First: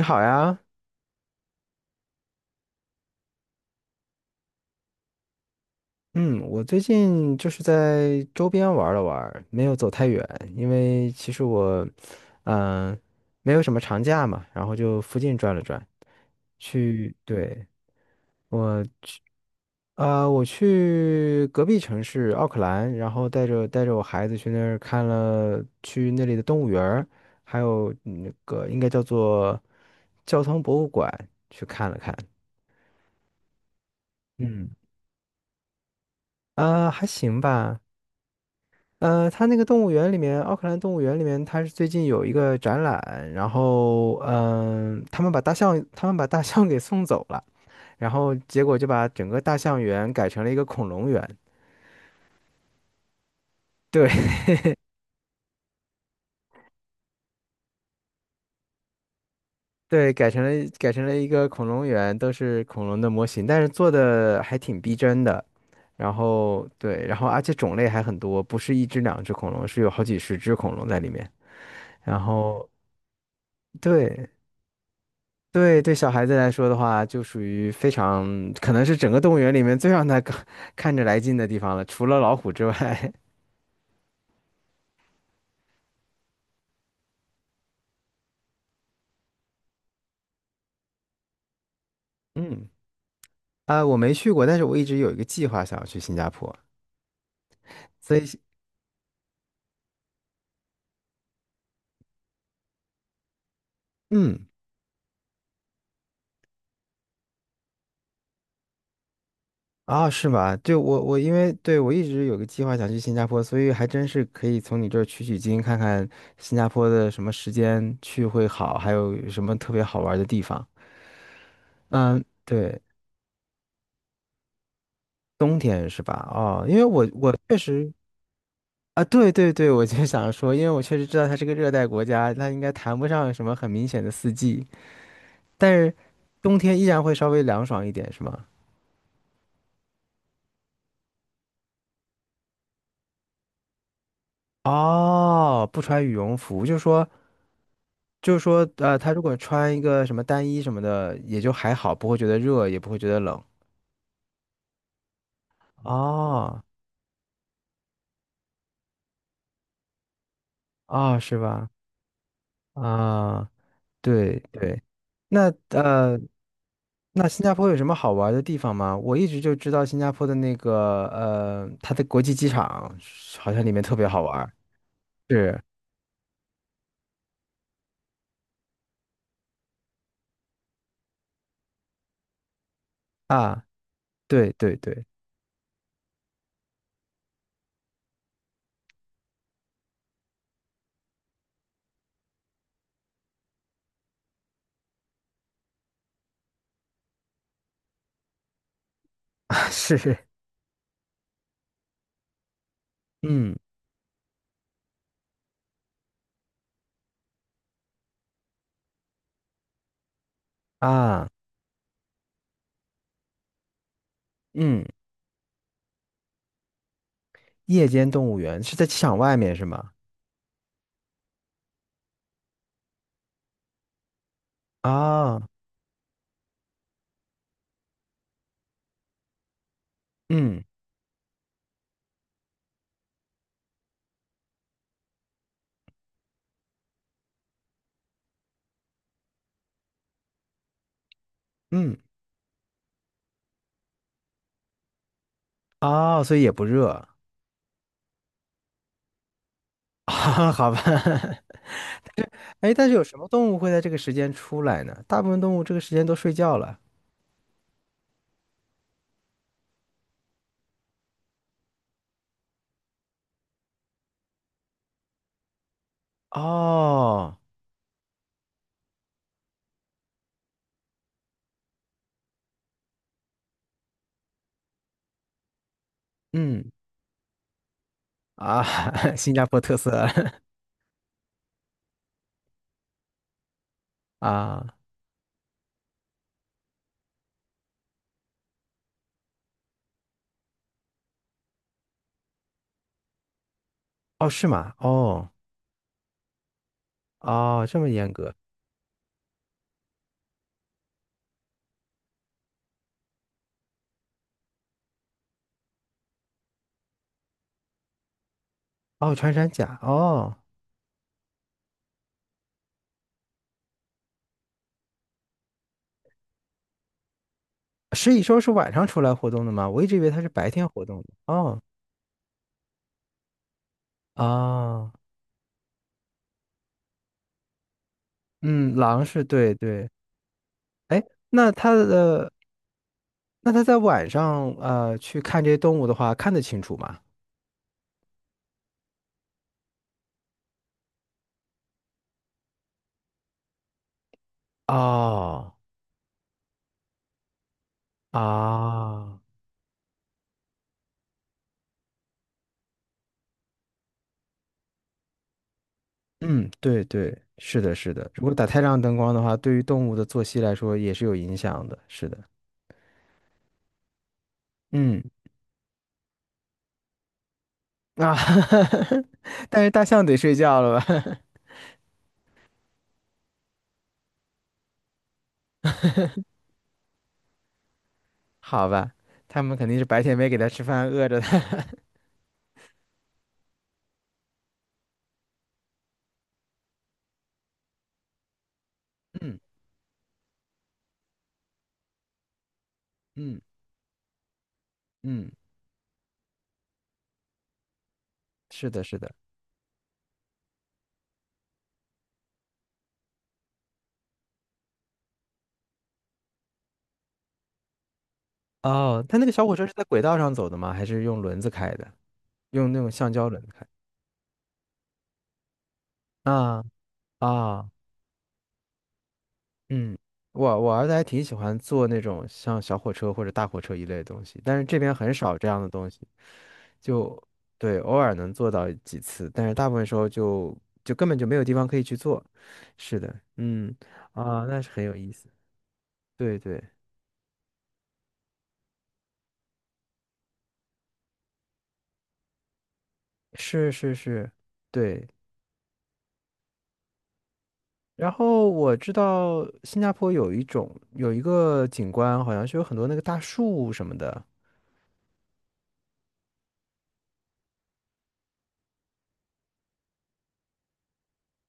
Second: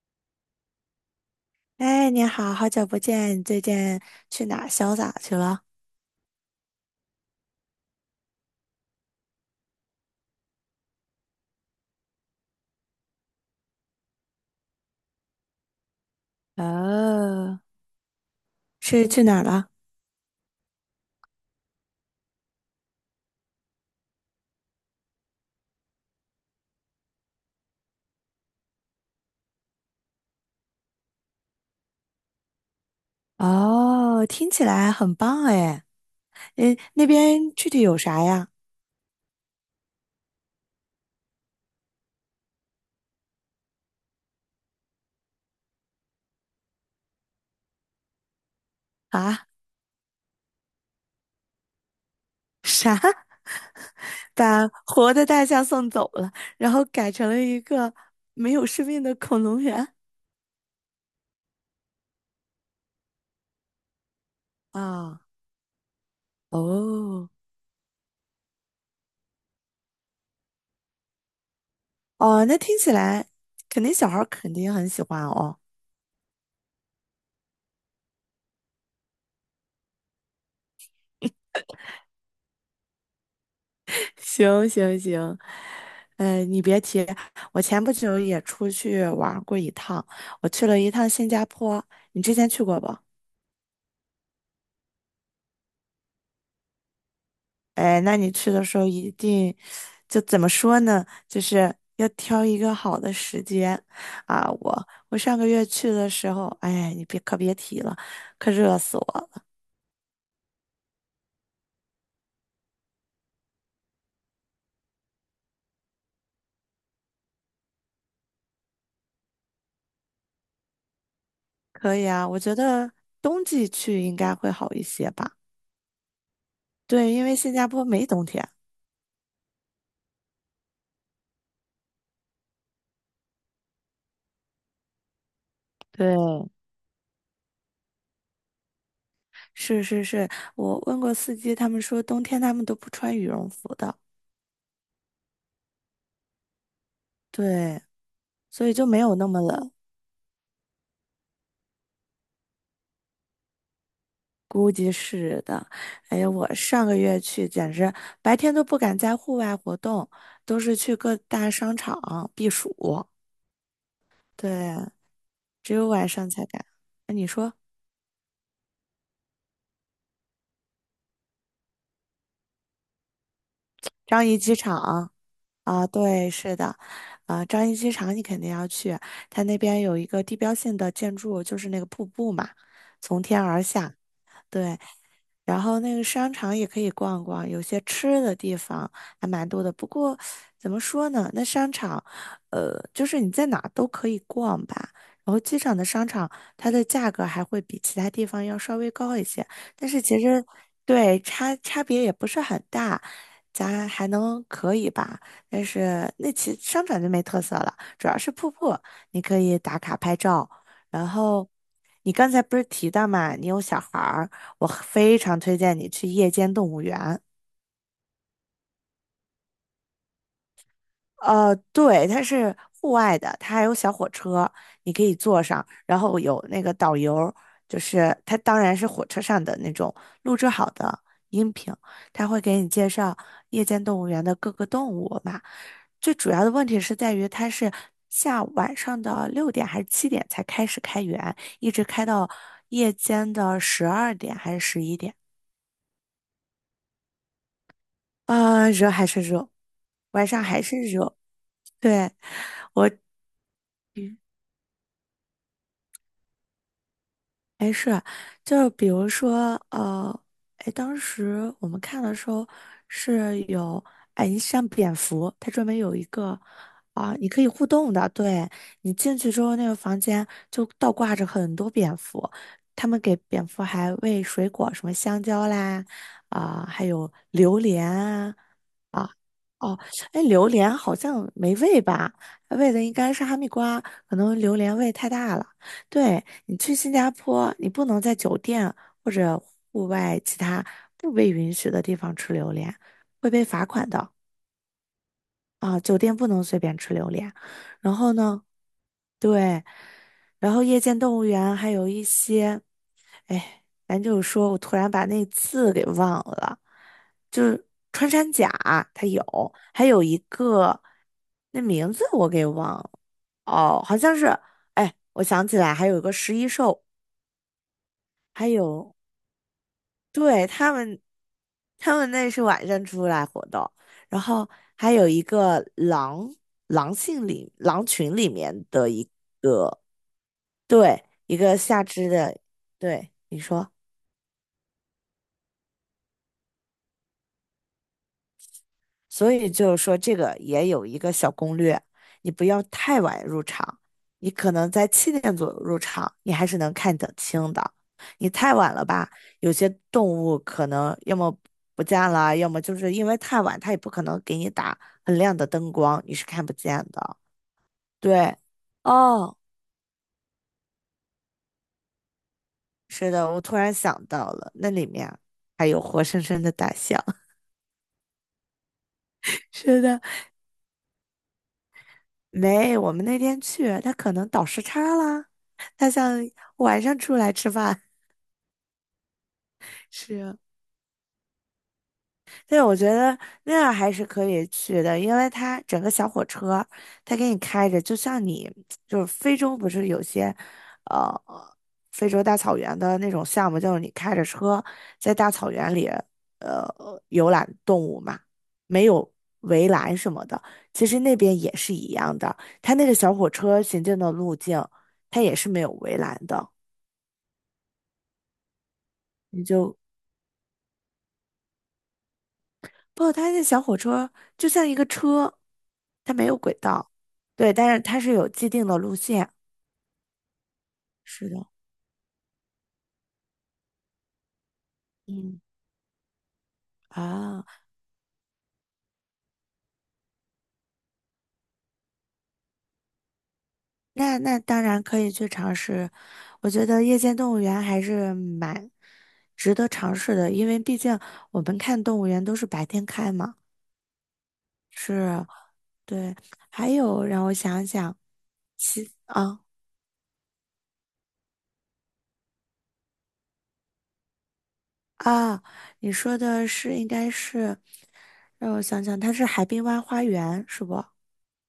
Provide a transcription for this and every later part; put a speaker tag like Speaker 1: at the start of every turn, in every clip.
Speaker 1: 你好呀，
Speaker 2: 哎，你好，好久不见，你最近去哪儿潇洒去了？
Speaker 1: 嗯，我最近就是在周边玩了玩儿没有走太远，因为其实我，嗯、没有什么长假嘛，然后就附近转了转，
Speaker 2: 哦，
Speaker 1: 对，我
Speaker 2: 是
Speaker 1: 去，
Speaker 2: 去哪儿了？
Speaker 1: 我去隔壁城市奥克兰，然后带着我孩子去那儿看了去那里的动物园儿还有那个应该叫做交通博物馆去看了看，
Speaker 2: 哦，听起
Speaker 1: 嗯，
Speaker 2: 来很棒哎。诶，
Speaker 1: 还
Speaker 2: 那
Speaker 1: 行
Speaker 2: 边具
Speaker 1: 吧。
Speaker 2: 体有啥呀？
Speaker 1: 它那个动物园里面，奥克兰动物园里面，它是最近有一个展览，然后，他们把大象给送走了，然后结果就把整个
Speaker 2: 啊，
Speaker 1: 大象园改成了一个恐龙园。
Speaker 2: 啥？
Speaker 1: 对
Speaker 2: 把活的大象送走了，然后改成了一个没有生命的恐龙 园
Speaker 1: 对，改成了一个恐龙园，都是恐龙的模型，但是做的还挺逼
Speaker 2: 啊？
Speaker 1: 真的。然后对，然后
Speaker 2: 哦，
Speaker 1: 而且种类还很多，不是一只两只恐龙，是有好几十只恐龙在里面。然
Speaker 2: 哦，那
Speaker 1: 后
Speaker 2: 听起来肯定小孩儿
Speaker 1: 对，
Speaker 2: 肯定很喜欢哦。
Speaker 1: 对对，小孩子来说的话，就属于非常可能是整个动物园里面最让他看着来劲的地方了，除了老虎之外。
Speaker 2: 行行行，哎，你别提，我前不久也出去玩儿过一趟，我去了一趟新加坡，你 之前去
Speaker 1: 嗯，
Speaker 2: 过不？
Speaker 1: 啊，我没去过，但是我一直有一个计划想要去新加坡，
Speaker 2: 哎，
Speaker 1: 所
Speaker 2: 那
Speaker 1: 以
Speaker 2: 你去的时候一定，就怎么说呢，就是要挑一个好的时间
Speaker 1: 嗯，
Speaker 2: 啊！我上个月去的时候，哎，你别可别提了，可热死我了。
Speaker 1: 啊，是吗？对，我因为对我一直有个计划想去新加坡，所以还真是可以从你这儿取取经，看看新加坡的什么时间去会好，还有什么特别好玩的地方。
Speaker 2: 可以
Speaker 1: 嗯，
Speaker 2: 啊，我觉
Speaker 1: 对，
Speaker 2: 得冬季去应该会好一些吧？
Speaker 1: 冬天是吧？哦，因为我
Speaker 2: 对，因为
Speaker 1: 我
Speaker 2: 新
Speaker 1: 确
Speaker 2: 加坡
Speaker 1: 实。
Speaker 2: 没冬天。
Speaker 1: 啊，对对对，我就想说，因为我确实知道它是个热带国家，它应该谈不上什么很明显的四季，但是
Speaker 2: 对。
Speaker 1: 冬天依然会稍微凉爽一点，是吗？
Speaker 2: 是是是，我问过司机，他们说冬天他们都不穿羽绒服的，
Speaker 1: 哦，不穿羽绒服，就是说，
Speaker 2: 对，所以就没
Speaker 1: 他
Speaker 2: 有
Speaker 1: 如
Speaker 2: 那
Speaker 1: 果
Speaker 2: 么冷，
Speaker 1: 穿一个什么单衣什么的，也就还好，不会觉得热，也不会觉得冷。
Speaker 2: 估计是的。哎呀，我
Speaker 1: 哦，
Speaker 2: 上个月去，简直白天都不敢在户外活动，都是去各
Speaker 1: 哦，是
Speaker 2: 大
Speaker 1: 吧？
Speaker 2: 商场避暑，
Speaker 1: 啊，对
Speaker 2: 对，
Speaker 1: 对，那
Speaker 2: 只有晚
Speaker 1: 。
Speaker 2: 上才敢。那你
Speaker 1: 那新加
Speaker 2: 说
Speaker 1: 坡有什么好玩的地方吗？我一直就知道新加坡的那个它的国际机场好像里面特别好
Speaker 2: 张掖
Speaker 1: 玩儿
Speaker 2: 机场
Speaker 1: 是
Speaker 2: 啊？对，是的，啊，张掖机场你肯定要去，它那边有一个地标性的建筑，就是那个瀑布嘛，从天而
Speaker 1: 啊，
Speaker 2: 下。
Speaker 1: 对对
Speaker 2: 对，
Speaker 1: 对，
Speaker 2: 然后那个商场也可以逛逛，有些吃的地方还蛮多的。不过怎么说呢，那商场，就是你在哪儿都可以逛吧。然后机场的商场，它的价格还会比其他地方要稍微高一些，
Speaker 1: 啊
Speaker 2: 但是其
Speaker 1: 是，
Speaker 2: 实对差别也不是很大，
Speaker 1: 嗯
Speaker 2: 咱还能可以吧。但是那其商场就没特色了，主要是瀑布，你可以打卡拍照，然
Speaker 1: 啊
Speaker 2: 后。你刚才不是提到嘛，你有小孩儿，我
Speaker 1: 嗯，
Speaker 2: 非常推荐你去夜间动物园。
Speaker 1: 夜间动物园是在机场外面是吗？
Speaker 2: 对，它是户外的，它还有小火车，你可以坐
Speaker 1: 啊，
Speaker 2: 上，然后有那个导游，就是它当然是火车上的那种录制
Speaker 1: 嗯
Speaker 2: 好的音频，他会给你介绍夜间动物园的各个动物嘛。最主要的问题是在于它是下午晚上的6点还是七点才开始开园，一直
Speaker 1: 嗯，
Speaker 2: 开到夜间的12点还是11点。
Speaker 1: 哦，所以也不热
Speaker 2: 热还是热，晚上
Speaker 1: 啊
Speaker 2: 还
Speaker 1: 好吧。
Speaker 2: 是 热。对，
Speaker 1: 哎，但
Speaker 2: 我，
Speaker 1: 是有什么动物会在这个时间出来呢？大部分动物这个时间都睡觉了。
Speaker 2: 哎，是，就是比如说，哎，当时我们看的时候是有，哎，你像蝙蝠，它专门有一个你
Speaker 1: 哦，
Speaker 2: 可以互动的，对，你进去之后，那个房间就倒挂着很多蝙蝠，他们给蝙蝠还喂水果，什么香蕉啦，
Speaker 1: 嗯
Speaker 2: 还有榴莲啊，
Speaker 1: 啊，
Speaker 2: 啊
Speaker 1: 新加坡特
Speaker 2: 哦，
Speaker 1: 色
Speaker 2: 哎，榴莲好像没味吧？味的应该是哈密瓜，可 能榴
Speaker 1: 啊。
Speaker 2: 莲味太大了。对，你去新加坡，你不能在酒店或者户外其他不被允许的地方吃榴莲，会被罚款的
Speaker 1: 哦，是吗？哦，
Speaker 2: 啊，酒店不能随便吃榴莲。
Speaker 1: 哦，这么
Speaker 2: 然
Speaker 1: 严
Speaker 2: 后
Speaker 1: 格。
Speaker 2: 呢？对，然后夜间动物园还有一些，哎，咱就是说我突然把那字给忘了，就是穿山甲它
Speaker 1: 哦，
Speaker 2: 有，
Speaker 1: 穿山甲。
Speaker 2: 还有一
Speaker 1: 哦，
Speaker 2: 个那名字我给忘了，哦，好像是，哎，我想起来还有一个十一兽，
Speaker 1: 食蚁兽
Speaker 2: 还
Speaker 1: 是晚上
Speaker 2: 有
Speaker 1: 出来活动的吗？我一直以为它是
Speaker 2: 对
Speaker 1: 白天
Speaker 2: 他
Speaker 1: 活
Speaker 2: 们，
Speaker 1: 动的。哦，
Speaker 2: 他们那是晚上出来活动，然后
Speaker 1: 哦，
Speaker 2: 还有一个狼狼性里狼群里面
Speaker 1: 嗯，
Speaker 2: 的
Speaker 1: 狼
Speaker 2: 一
Speaker 1: 是对对。哎，
Speaker 2: 对一
Speaker 1: 那
Speaker 2: 个
Speaker 1: 它
Speaker 2: 下肢
Speaker 1: 的，
Speaker 2: 的，对你
Speaker 1: 那它
Speaker 2: 说。
Speaker 1: 在晚上去看这些动物的话，看得清楚吗？
Speaker 2: 所以就是说，这个也有一个小攻略，你不要太晚入场，你可能在七点左
Speaker 1: 哦，
Speaker 2: 右入场，你还是能看得清的。你太晚了吧，
Speaker 1: 啊，
Speaker 2: 有些动物可能要么不见了，要么就是因为太晚，它也不可能给你打很亮的灯光，你是看
Speaker 1: 嗯，
Speaker 2: 不见
Speaker 1: 对对，
Speaker 2: 的。
Speaker 1: 是的，是的。如果
Speaker 2: 对，
Speaker 1: 打太亮灯光的
Speaker 2: 哦，
Speaker 1: 话，对于动物的作息来说也是有影响的。是的，
Speaker 2: 是的，我突然想到了，那里
Speaker 1: 嗯，
Speaker 2: 面还有活生生的大象。
Speaker 1: 啊，但是
Speaker 2: 是
Speaker 1: 大
Speaker 2: 的，
Speaker 1: 象得睡觉了吧？
Speaker 2: 没，我们那天去，他可能倒时差了，他想晚上出来吃饭。
Speaker 1: 好吧，他们肯定是 白天没给
Speaker 2: 是，
Speaker 1: 他吃饭，饿着他。
Speaker 2: 对，我觉得那样还是可以去的，因为它整个小火车，它给你开着，就像你就是 非
Speaker 1: 嗯
Speaker 2: 洲不是有些，呃，非洲大草原的那种
Speaker 1: 嗯
Speaker 2: 项目，就是你开着车在
Speaker 1: 嗯，
Speaker 2: 大草原里，呃，游览动物嘛，
Speaker 1: 是的，
Speaker 2: 没
Speaker 1: 是
Speaker 2: 有
Speaker 1: 的。
Speaker 2: 围栏什么的，其实那边也是一样的，它那个小火车行进的路径，它也是没有围栏的，
Speaker 1: 哦，他那个
Speaker 2: 你
Speaker 1: 小火车是
Speaker 2: 就。
Speaker 1: 在轨道上走的吗？还是用轮子开的？用那种橡
Speaker 2: 不，
Speaker 1: 胶
Speaker 2: 它
Speaker 1: 轮
Speaker 2: 那
Speaker 1: 子
Speaker 2: 小
Speaker 1: 开？
Speaker 2: 火车就像一个车，它没有轨
Speaker 1: 啊
Speaker 2: 道，对，
Speaker 1: 啊，
Speaker 2: 但是它是有既定的路线。
Speaker 1: 嗯，我儿子还挺
Speaker 2: 是
Speaker 1: 喜
Speaker 2: 的，
Speaker 1: 欢坐那种像小火车或者大火车一类的东西，但是这边很少
Speaker 2: 嗯，
Speaker 1: 这样的东西，就
Speaker 2: 啊，
Speaker 1: 对，偶尔能坐到几次，但是大部分时候就根本就没有地方可以去坐。是的，嗯
Speaker 2: 那
Speaker 1: 啊，那
Speaker 2: 当
Speaker 1: 是
Speaker 2: 然
Speaker 1: 很有
Speaker 2: 可
Speaker 1: 意
Speaker 2: 以
Speaker 1: 思。
Speaker 2: 去尝试。
Speaker 1: 对
Speaker 2: 我
Speaker 1: 对。
Speaker 2: 觉得夜间动物园还是蛮值得尝试的，因为毕竟我们看动物园都是白天开嘛。
Speaker 1: 是是是，对。
Speaker 2: 是，对。还有让我想想，
Speaker 1: 然后我知
Speaker 2: 其啊
Speaker 1: 道新加坡有一个景观，好像是有很多那个大树什么的，
Speaker 2: 啊，你说的应该是，让我想想，它是海滨湾花园是不？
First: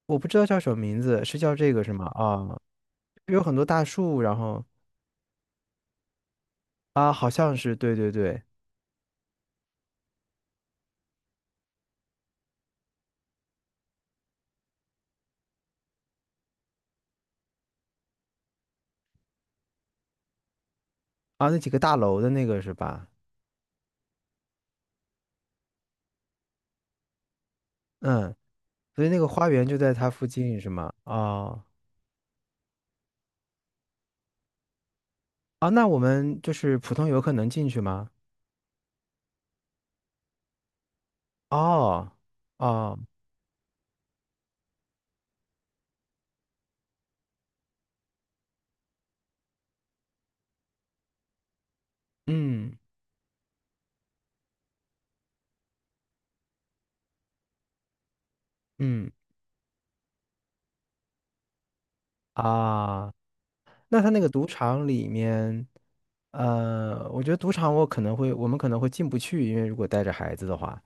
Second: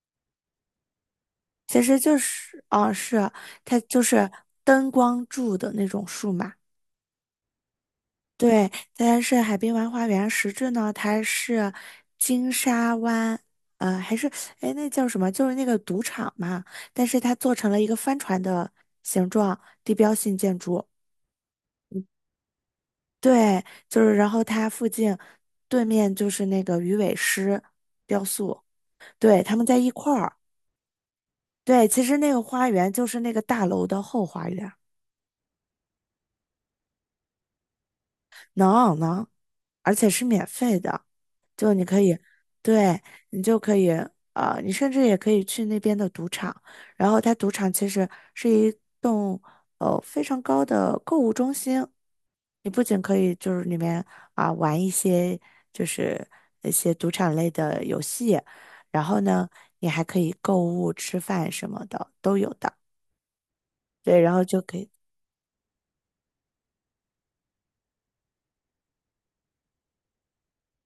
Speaker 1: 我不知道叫什么名字，是叫这个
Speaker 2: 其
Speaker 1: 是
Speaker 2: 实
Speaker 1: 吗？
Speaker 2: 就
Speaker 1: 啊，
Speaker 2: 是哦，是啊
Speaker 1: 有很多
Speaker 2: 它
Speaker 1: 大
Speaker 2: 就
Speaker 1: 树，
Speaker 2: 是
Speaker 1: 然后
Speaker 2: 灯光柱的那种树嘛。
Speaker 1: 啊，好像是对对对，
Speaker 2: 对，它是海滨玩花园，实质呢，它是金沙湾，还是哎那叫什么？就是那个赌场嘛，但是它做成了一个帆船的形状，地标性建筑。
Speaker 1: 啊，那几个大楼的那个是吧？
Speaker 2: 对，就是然后它附近对面就是那个鱼尾狮雕
Speaker 1: 嗯，
Speaker 2: 塑，
Speaker 1: 所以那个
Speaker 2: 对，
Speaker 1: 花
Speaker 2: 他们
Speaker 1: 园就
Speaker 2: 在一
Speaker 1: 在它
Speaker 2: 块
Speaker 1: 附
Speaker 2: 儿。
Speaker 1: 近是吗？哦，
Speaker 2: 对，其实那个花园就是那个大楼的后花园。
Speaker 1: 啊，那我们就是普通游客能进去吗？
Speaker 2: 能能，而且是免费的，就你可
Speaker 1: 哦，
Speaker 2: 以，
Speaker 1: 哦，
Speaker 2: 对，你就可以，你甚至也可以去那边的赌场，然后它赌场其实是一栋非常高的购物中心，你
Speaker 1: 嗯
Speaker 2: 不仅可以就是里面玩一些就是一些赌场类的游戏，然
Speaker 1: 嗯
Speaker 2: 后呢，你还可以购物、吃饭什么的都有的，
Speaker 1: 啊，那它那
Speaker 2: 对，
Speaker 1: 个
Speaker 2: 然
Speaker 1: 赌
Speaker 2: 后就可
Speaker 1: 场
Speaker 2: 以。
Speaker 1: 里面。我觉得赌场我可能会，我们可能会进不去，因为如果带着孩子的话，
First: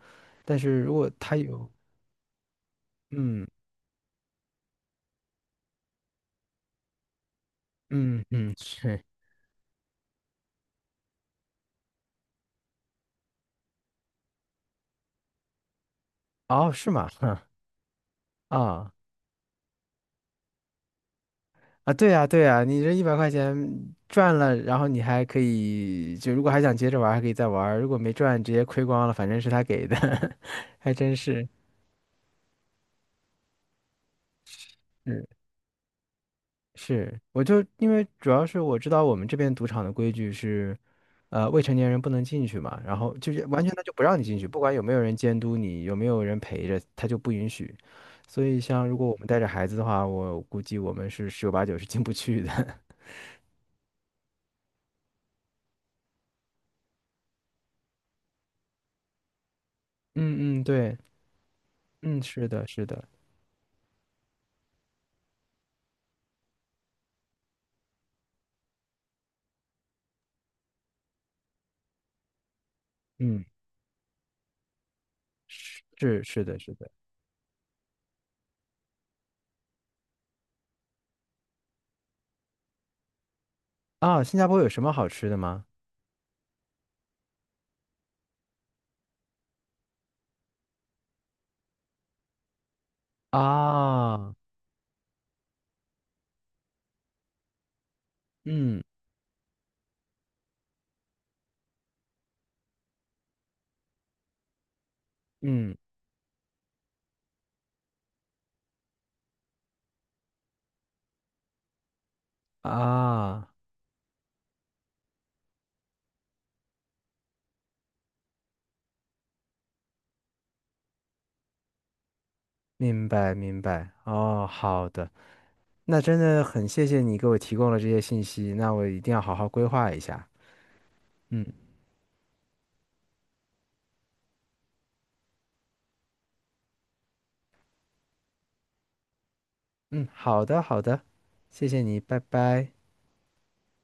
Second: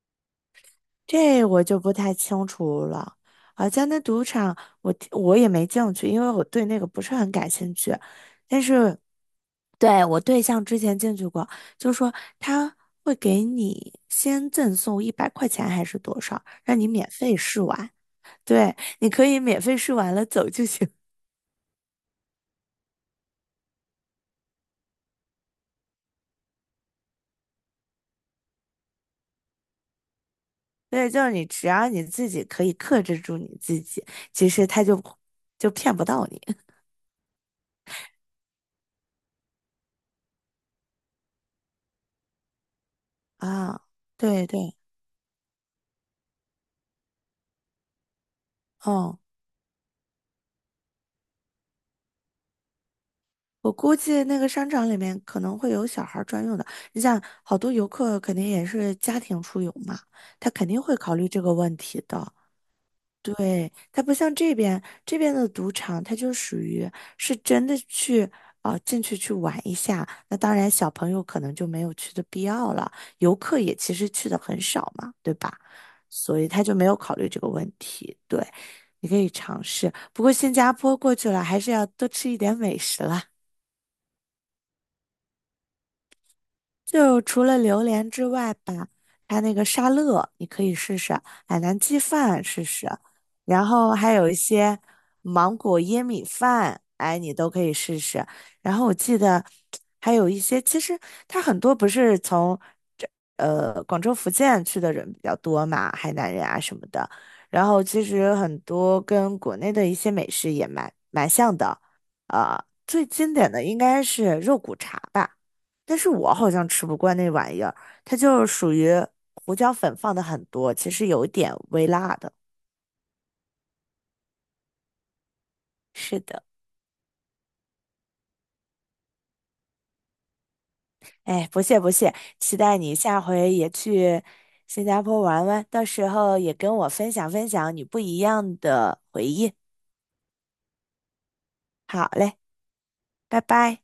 Speaker 1: 但是如果他
Speaker 2: 这我
Speaker 1: 有，
Speaker 2: 就不太清楚了。
Speaker 1: 嗯
Speaker 2: 好像那赌场我也没进去，因为我对那个不是很感兴趣。
Speaker 1: 嗯嗯，
Speaker 2: 但是
Speaker 1: 是，
Speaker 2: 对我对象之前进去过，就说他会给你先赠送100块钱还是多少，
Speaker 1: 哦，
Speaker 2: 让你
Speaker 1: 是吗？
Speaker 2: 免
Speaker 1: 哼
Speaker 2: 费试玩。对，
Speaker 1: 啊
Speaker 2: 你可以免费试完了走就行。
Speaker 1: 啊，对呀对呀，你这100块钱赚了，然后你还可以，就如果还想接着玩儿还可以再玩儿如果没赚，直接亏光了，反正是他给的，还
Speaker 2: 对，
Speaker 1: 真
Speaker 2: 就是你
Speaker 1: 是，
Speaker 2: 只要你自己可以克制住你自己，其实他就
Speaker 1: 嗯，
Speaker 2: 就骗不到你
Speaker 1: 是，我就因为主要是我知道我们这边赌场的规矩是。未成年人不能进去嘛，然后就是完全
Speaker 2: 啊。
Speaker 1: 他就不让你进
Speaker 2: 对
Speaker 1: 去，不管
Speaker 2: 对，
Speaker 1: 有没有人监督你，有没有人陪着，他就不允许。所以像如果我
Speaker 2: 哦。
Speaker 1: 们带着孩子的话，我估计我们是十有八九是进不去的。
Speaker 2: 我估计那个商场里面可能会有小孩儿专用的。你想，好多游客肯定也是家庭出游嘛，他
Speaker 1: 嗯嗯，
Speaker 2: 肯定会
Speaker 1: 对，
Speaker 2: 考虑这个问题
Speaker 1: 嗯，
Speaker 2: 的。
Speaker 1: 是的，是的，
Speaker 2: 对，他不像这边，这边的赌场，它就属于是真的去进去玩一下。那当然，小朋友可能就没有去的必要了，游
Speaker 1: 嗯，
Speaker 2: 客也其实去的很少嘛，对吧？
Speaker 1: 是
Speaker 2: 所
Speaker 1: 是
Speaker 2: 以
Speaker 1: 的，
Speaker 2: 他就
Speaker 1: 是
Speaker 2: 没
Speaker 1: 的。
Speaker 2: 有考虑这个问题。对，你可以尝试，不过新加坡过去了，还是要多吃一点美食啦。
Speaker 1: 啊，新加坡有什么好吃的吗？
Speaker 2: 就除了榴莲之外吧，它那个沙乐你可以试试，海南鸡饭试试，然后还有
Speaker 1: 啊，
Speaker 2: 一些芒果椰米饭，哎，你都可以试试。然
Speaker 1: 嗯
Speaker 2: 后我记得还有一些，其实它很多不是从这广州、福建去的人比较多
Speaker 1: 嗯
Speaker 2: 嘛，海南人啊什么的。然后其实很多跟国内的一些美食也蛮像的，呃，最经
Speaker 1: 啊，
Speaker 2: 典的应该是肉骨茶吧。但是我好像吃不惯那玩意儿，它就是属于胡椒粉放的很多，其实有一点微辣的。
Speaker 1: 明白明白。哦，好的，那真
Speaker 2: 是
Speaker 1: 的
Speaker 2: 的，
Speaker 1: 很谢谢你给我提供了这些信息，那我一定要好好规划一下。
Speaker 2: 哎，不
Speaker 1: 嗯。
Speaker 2: 谢不谢，期待你下回也去新加坡玩玩，到时候也跟我分享分享你不一样的回忆。
Speaker 1: 嗯，好的，好的，谢谢你，
Speaker 2: 好
Speaker 1: 拜
Speaker 2: 嘞，
Speaker 1: 拜。
Speaker 2: 拜拜。